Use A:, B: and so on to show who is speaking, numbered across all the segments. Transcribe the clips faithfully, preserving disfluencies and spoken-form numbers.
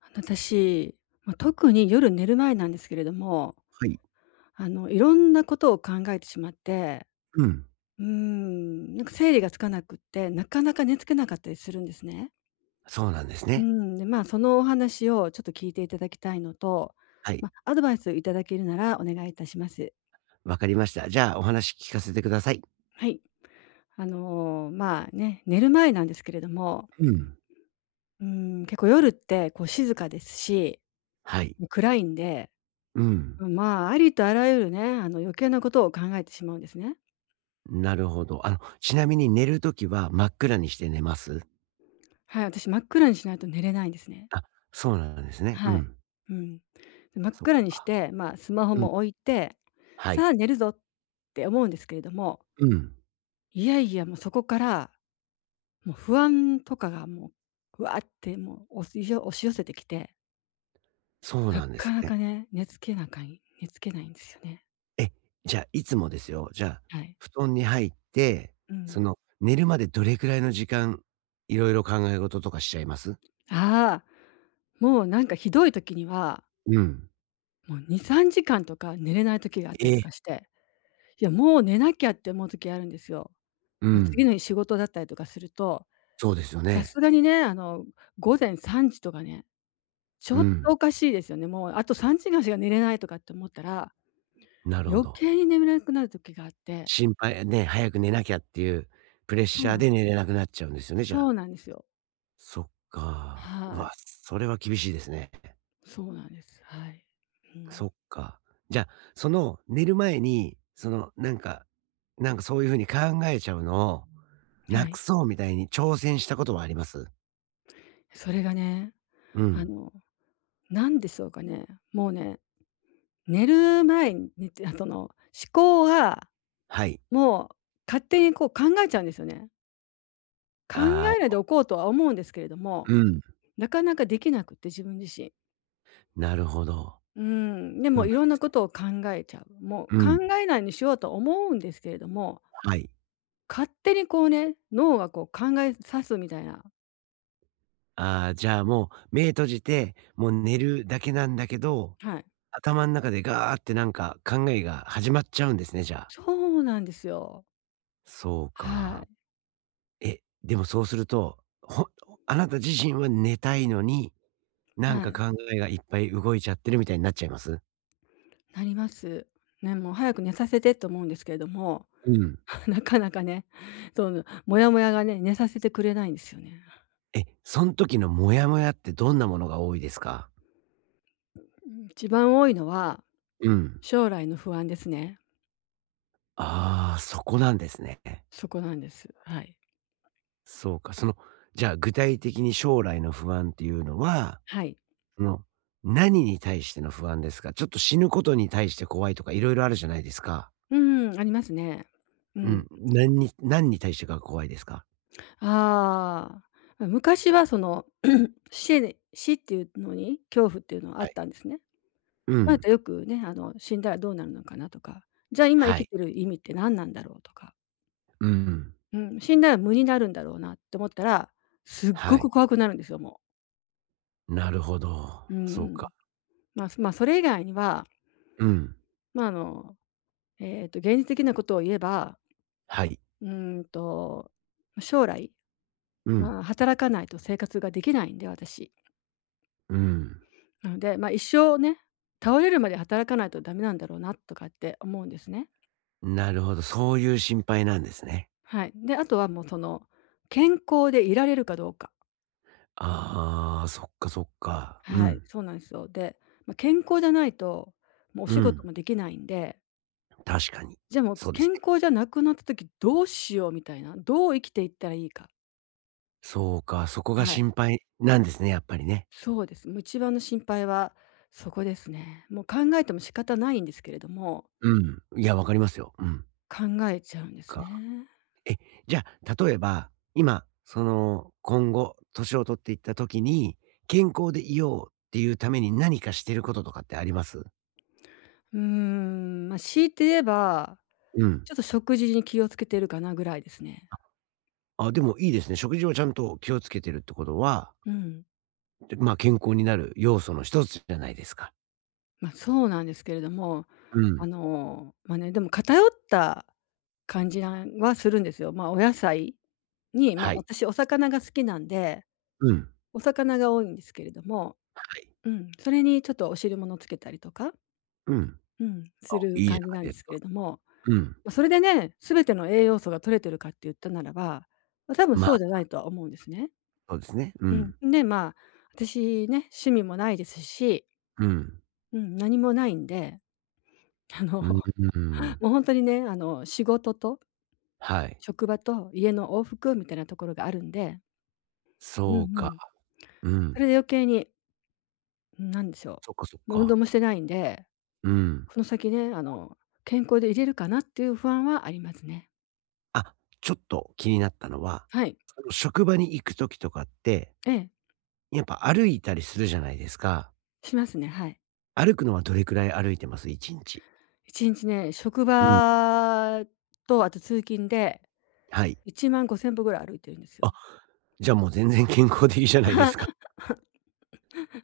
A: あの私、まあ、特に夜寝る前なんですけれども、
B: はい。
A: あの、いろんなことを考えてしまって、
B: うん、
A: うーん、なんか整理がつかなくって、なかなか寝付けなかったりするんですね。
B: そうなんです
A: う
B: ね。
A: ん、で、ま、そのお話をちょっと聞いていただきたいのと、
B: はい、
A: まあ、アドバイスいただけるならお願いいたします。
B: わかりました。じゃあ、お話聞かせてください。
A: はい。あの、まあ、ね、寝る前なんですけれども、
B: うん。
A: うん、結構夜ってこう静かですし、
B: はい。
A: 暗いんで、
B: うん、
A: まあ、ありとあらゆるね、あの、余計なことを考えてしまうんですね。
B: なるほど。あの、ちなみに寝るときは真っ暗にして寝ます
A: はい、私真っ暗にしないと寝れないんですね。
B: あ、そうなんですね。う
A: はい。
B: ん。
A: うん。で真っ
B: そ
A: 暗にして、まあ、スマホ
B: う、うん。
A: も置いて、
B: はい。
A: さあ寝るぞって思うんですけれども、
B: うん、
A: いやいや、もうそこから、もう不安とかがもう、ふわってもう押し寄押し寄せてきて、
B: そう
A: な
B: なんです
A: かなか
B: ね。
A: ね、寝つけなかい寝つけないんですよね。
B: え、じゃあ、いつもですよ、じゃあ、
A: はい。
B: 布団に入って、
A: うん。
B: その、寝るまでどれくらいの時間、いろいろ考え事とかしちゃいます
A: ああ、もうなんかひどい時には、
B: うん。
A: もうに、さんじかんとか寝れない時があったりと
B: え、
A: かして、いや、もう寝なきゃって思う時あるんですよ。
B: う
A: まあ、次
B: ん、
A: の日仕事だったりとかすると、
B: そうですよ
A: さ
B: ね。
A: すがにね、あの、午前さんじとかね、ち
B: う
A: ょっとお
B: ん、
A: かしいですよね。もうあとさんじかんしか寝れないとかって思ったら、
B: なるほ
A: 余
B: ど。
A: 計に眠れなくなる時があって。
B: 心配ね、早く寝なきゃっていうプレッ
A: そ
B: シ
A: う
B: ャー
A: なんで
B: で寝
A: す。
B: れなくなっちゃうんですよね、じゃ
A: そ
B: あ。
A: うなんですよ。
B: そっか。う
A: は
B: わ、
A: い。
B: それは厳しいですね。
A: そうなんです。はい。う
B: そ
A: ん。
B: っか。じゃあ、その寝る前に、そのなんか、なんかそういうふうに考えちゃうのを、な
A: は
B: く
A: い。
B: そうみたいに挑戦したことはあります？
A: それがね、
B: う
A: あ
B: ん。
A: の、なんでしょうかね、もうね、寝る前に寝てあ、その、思考が
B: はい。
A: もう勝手にこう考えちゃうんですよね。考え
B: あ
A: ない
B: あ、
A: でおこうとは思うんですけれども、
B: うん。
A: なかなかできなくって、自分自身。
B: なるほど。
A: うん、で
B: そうな
A: も
B: ん
A: い
B: で
A: ろんなこ
B: す。
A: とを考えちゃう。もう
B: うん。
A: 考えないようにしようと思うんですけれども、
B: はい。
A: 勝手にこうね、脳がこう考えさすみたいな。
B: ああ、じゃあもう目閉じて、もう寝るだけなんだけど、
A: はい。
B: 頭ん中でガーってなんか考えが始まっちゃうんですね、じゃあ。
A: そうなんですよ。
B: そう
A: は
B: か。
A: い。
B: え、でもそうすると、ほあなた自身は寝たいのに、なん
A: は
B: か
A: い。
B: 考えがいっぱい動いちゃってるみたいになっちゃいます
A: なります。ね、もう早く寝させてと思うんですけれども、
B: うん。
A: なかなかね、そのモヤモヤがね、寝させてくれないんですよね。
B: え、そん時のモヤモヤってどんなものが多いですか？
A: 一番多いのは、
B: うん。
A: 将来の不安ですね。
B: ああ、そこなんですね。
A: そこなんです。はい。
B: そうか。その、じゃあ具体的に将来の不安っていうのは、
A: はい。
B: その、何に対しての不安ですか？ちょっと死ぬことに対して怖いとかいろいろあるじゃないですか。
A: うん、ありますね。う
B: う
A: ん。
B: ん。何に何に対してが怖いですか？
A: ああ、ま昔はその、死ね死っていうのに恐怖っていうのはあ
B: は
A: っ
B: い。
A: たんですね。
B: う
A: ま
B: ん。
A: あ、よくね、あの、死んだらどうなるのかなとか、じゃあ今生
B: は
A: き
B: い。
A: てる意味って何なんだろうとか、
B: うん。
A: うん、死んだら無になるんだろうなって思ったら、すっご
B: は
A: く
B: い。
A: 怖くなるんですよ、も
B: なるほど。
A: う。うん
B: そう
A: う
B: か。
A: ん。まあ、そまあ、それ以外には、
B: うん。
A: ま、ああの、えっと、現実的なことを言えば、
B: はい。
A: うーんと、将来、
B: うん。
A: まあ、働かないと生活ができないんで、私。
B: うん。
A: なので、まあ、一生ね、倒れるまで働かないとダメなんだろうなとかって思うんですね。
B: なるほど、そういう心配なんですね。
A: はい。で、あとはもうその、健康でいられるかどうか。
B: ああ、そっかそっか。う
A: はい、
B: ん。
A: そうなんですよ。で、まあ、健康じゃないと、もうお
B: う
A: 仕事
B: ん。
A: もできないんで、
B: 確かに。
A: じゃあもう
B: そうです
A: 健
B: ね。
A: 康じゃなくなった時どうしようみたいな、どう生きていったらいいか。
B: そうか、そこが
A: はい。
B: 心配なんですね、やっぱりね。
A: そうです。もう一番の心配はそこですね。もう考えても仕方ないんですけれども、
B: うん。いや、わかりますよ。うん。
A: 考えちゃうんです
B: か。
A: ね。
B: え、じゃあ、例えば、今、その、今後、年を取っていった時に、健康でいようっていうために何かしてることとかってあります？
A: うーん、ま、あ強いて言えば
B: うん。
A: ちょっと食事に気をつけてるかなぐらいですね。
B: あ、でもいいですね。食事をちゃんと気をつけてるってことは、
A: うん。
B: で、まあ、健康になる要素の一つじゃないですか。
A: まあ、そうなんですけれども、
B: うん。
A: あの、ま、ね、でも偏った感じなんはするんですよ。まあ、お野菜に、まあ、
B: はい。
A: 私お魚が好きなんで、
B: うん。
A: お魚が多いんですけれども、
B: はい。
A: うん、それにちょっとお汁物つけたりとか、
B: うん。
A: うん、する
B: いいじゃ
A: 感じ
B: ない
A: なん
B: で
A: です
B: す
A: け
B: か。
A: れども、
B: うん。
A: ま、それでね、全ての栄養素が取れてるかって言ったならば、ま、多分
B: ま
A: そうじゃな
B: あ、
A: いとは思うんですね。
B: そうですね。う
A: う
B: ん。
A: ん。で、まあ、私ね、趣味もないですし、
B: うん。
A: うん、何もないんで、あの、
B: うん うん。
A: もう本当にね、あの、仕事と
B: はい。
A: 職場と家の往復みたいなところがあるんで、う
B: そう
A: んう
B: か。
A: ん。
B: う
A: そ
B: ん。
A: れで余計に、なんでしょ
B: そっかそっ
A: う、もう運動
B: か。
A: もしてないんで、
B: うん。
A: この先ね、あの、健康でいれるかなっていう不安はありますね。
B: あ、ちょっと気になったのは、
A: はい。
B: その職場に行く時とかって、
A: ええ、
B: やっぱ歩いたりするじゃないですか。
A: しますね、はい。
B: 歩くのはどれくらい歩いてます？いちにち。
A: いちにちね、職
B: うん、
A: 場とあと通勤で
B: はい。
A: いちまんごせん歩ぐらい歩いてるんですよ。
B: あ、じゃあもう全然健康的じゃないですか。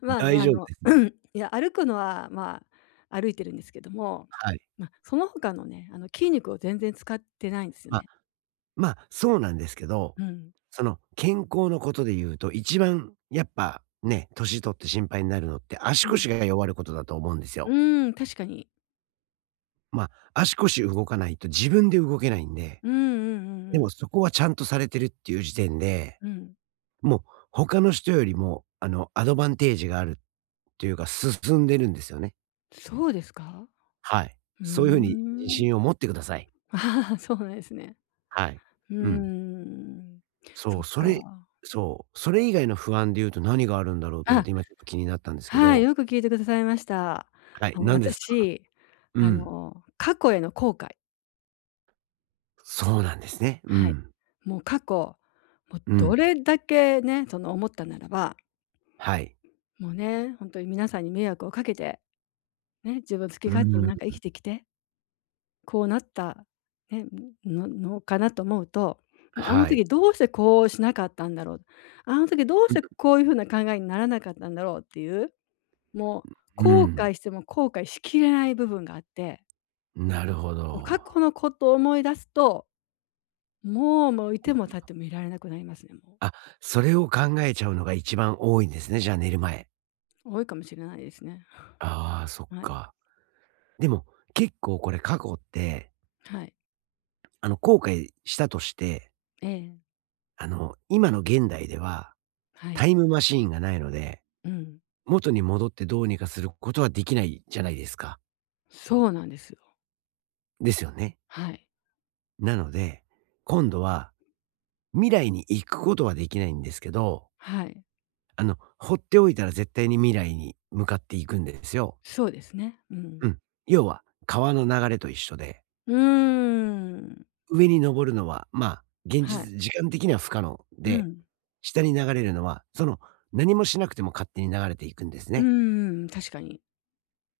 A: まあ
B: 大
A: ね、あ
B: 丈夫
A: の、
B: です。
A: いや、歩くのは、まあ、歩いてるんですけども、
B: はい。
A: まあ、その他のね、あの、筋肉を全然使ってないんですよ
B: まあ、
A: ね。
B: まあ、そうなんですけど、
A: うん。
B: その健康のことで言うと、一番やっぱね、年取って心配になるのって足
A: うん。
B: 腰が弱ることだと思うんです
A: う
B: よ。
A: ーん、確かに。
B: まあ、足腰動かないと自分で動けないんで、
A: うんうんうん
B: で
A: うん。
B: もそこはちゃんとされてるっていう時点で
A: うん。
B: もう他の人よりも、あの、アドバンテージがあるというか、進んでるんですよね。
A: そうですか？
B: はい。
A: うー
B: そういうふうに自
A: ん。
B: 信を持ってください。
A: ああ、そうなんですね。
B: はい。
A: うー
B: うん。
A: ん。
B: そ
A: そっ
B: う、それ
A: か。
B: そう、それ以外の不安で言うと何があるんだろうと思っ
A: あ、
B: て、今ちょっと気になったんですけ
A: はい、
B: ど。
A: よく聞いてくださいました。
B: はい、
A: あの、
B: 何ですか？
A: 私、
B: う
A: あ
B: ん。
A: の、過去への後悔。
B: そうなんですね。う
A: はい。
B: ん。
A: もう過去、もう
B: うん。
A: どれだけね、その思ったならば、
B: はい。
A: もうね、本当に皆さんに迷惑をかけて、ね、自分好き
B: う
A: 勝手に
B: ん、
A: なんか生きてきて、こうなった、ね、ののかなと思うと、もうあの
B: はい。
A: 時どうしてこうしなかったんだろう、あの時どうして
B: う
A: こういうふうな考えにならなかったんだろうっていう、もう
B: ん、う
A: 後
B: ん。
A: 悔しても後悔しきれない部分があって、
B: なるほ
A: 過
B: ど。
A: 去のことを思い出すと、もう、もういても立ってもいられなくなりますね、もう。
B: あ、それを考えちゃうのが一番多いんですね、じゃあ寝る前。
A: 多いかもしれないですね。
B: ああ、そっ
A: はい。
B: か。でも、結構これ過去って、
A: はい。
B: あの、後悔したとして、
A: ええ、
B: あの、今の現代では
A: はい。
B: タイムマシーンがないので、
A: うん。
B: 元に戻ってどうにかすることはできないじゃないですか。
A: そうなんですよ。
B: ですよね。
A: はい。
B: なので、今度は未来に行くことはできないんですけど、
A: はい。
B: あの、放っておいたら絶対に未来に向かっていくんですよ。
A: そうですね。うん。
B: うん。要は、川の流れと一緒で。
A: うーん。
B: 上に登るのは、まあ、現
A: はい。
B: 実時間的には不可能
A: う
B: で、
A: ん。
B: 下に流れるのは、その、何もしなくても勝手に流れていくんです
A: う
B: ね。
A: ーん、確かに。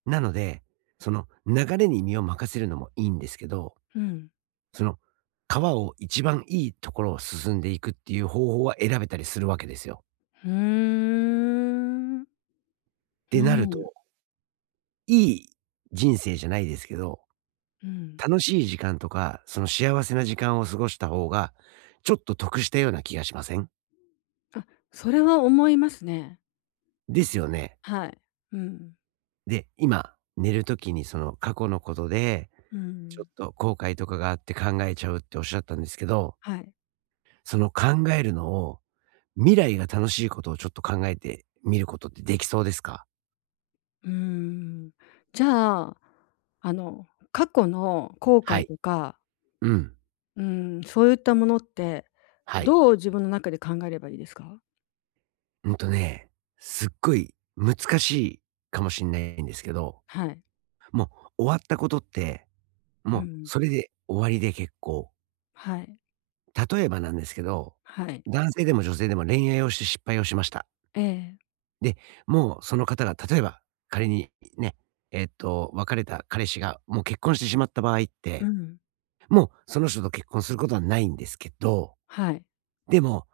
B: なので、その流れに身を任せるのもいいんですけど、
A: うん。
B: その、川を一番いいところを進んでいくっていう方法は選べたりするわけですよ。
A: うーん。
B: っ
A: う
B: てなると、
A: ん。
B: いい人生じゃないですけど、
A: うん。
B: 楽しい時間とか、その幸せな時間を過ごした方が、ちょっと得したような気がしません？
A: あ、それは思いますね。
B: ですよね。
A: はい。うん。
B: で、今、寝る時にその過去のことで、
A: う
B: ちょっ
A: ん。
B: と後悔とかがあって考えちゃうっておっしゃったんですけど、
A: はい。
B: その考えるのを、未来が楽しいことをちょっと考えてみることってできそうですか？
A: うーん。じゃあ、あの、過去の後
B: は
A: 悔
B: い。
A: とか、
B: うん。
A: うん、そういったものって、
B: はい。
A: どう自分の中で考えればいいですか？
B: うんとね、すっごい難しいかもしんないんですけど、
A: はい。
B: もう終わったことって、
A: う
B: もう
A: ん。
B: それで終わりで結構。
A: はい。
B: 例えばなんですけど、
A: はい。
B: 男性でも女性でも恋愛をして失敗をしました。
A: ええ。
B: で、もうその方が例えば、仮にね、えっと、別れた彼氏がもう結婚してしまった場合っ
A: う
B: て、
A: ん。
B: もうその人と結婚することはないんですけど、
A: はい。
B: でも、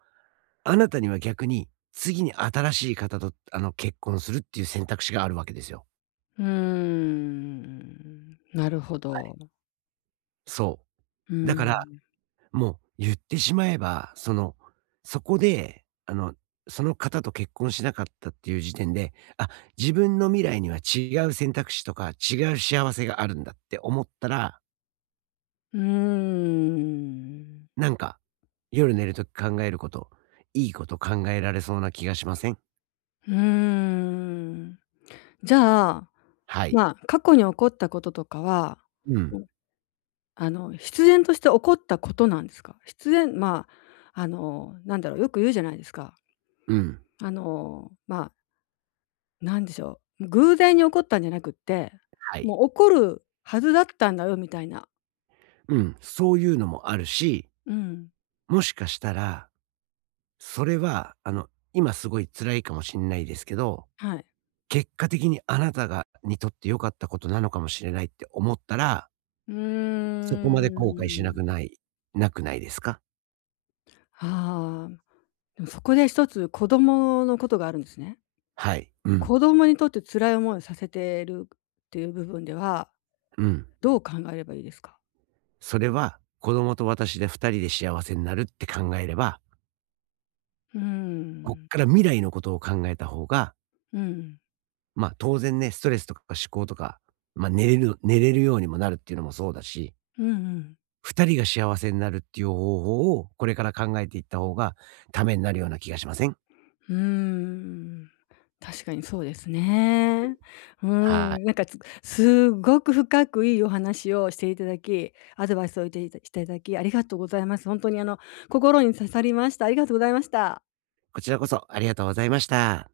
B: あなたには逆に、次に新しい方と、あの、結婚するっていう選択肢があるわけですよ。
A: うーん。なるほど。
B: そ
A: う
B: う。だから、
A: ん。
B: もう言ってしまえば、その、そこで、あの、その方と結婚しなかったっていう時点で、あ、自分の未来には違う選択肢とか違う幸せがあるんだって思ったら
A: うーん。
B: なんか、夜寝るとき考えること、いいこと考えられそうな気がしません？
A: うーん。じゃあ、
B: はい。
A: まあ、過去に起こったこととかは、
B: うん。
A: うん、あの、必然として起こったことなんですか？必然まあ、あの、なんだろう、よく言うじゃないですか。
B: うん。
A: あの、まあ、なんでしょう、偶然に起こったんじゃなくって、
B: はい。
A: もう起こるはずだったんだよみたいな。
B: うん。そういうのもあるし、
A: うん、
B: もしかしたら、それは、あの、今すごい辛いかもしんないですけど、
A: はい。
B: 結果的にあなたがにとって良かったことなのかもしれないって思ったら、
A: うー
B: そこまで後悔しなく
A: ん。
B: ないなくないですか？
A: ああ、でもそこで一つ子供のことがあるんですね。
B: はい。うん。
A: 子供にとって辛い思いをさせてるっていう部分では、
B: うん。
A: どう考えればいいですか？
B: それは、子供と私でふたりで幸せになるって考えれば
A: うー
B: こっ
A: ん。
B: から未来のことを考えた方が、
A: うん。
B: まあ、当然ね、ストレスとか思考とか、まあ、寝れる寝れるようにもなるっていうのもそうだし、
A: うんうん
B: 二人が幸せになるっていう方法をこれから考えていった方がためになるような気がしません？
A: うーん、確かにそうですね。うー
B: は
A: ん、
B: い。
A: なんか、つすごく深くいいお話をしていただき、アドバイスをいていたしていただき、ありがとうございます。ほんとに、あの、心に刺さりました。ありがとうございました。
B: こちらこそありがとうございました。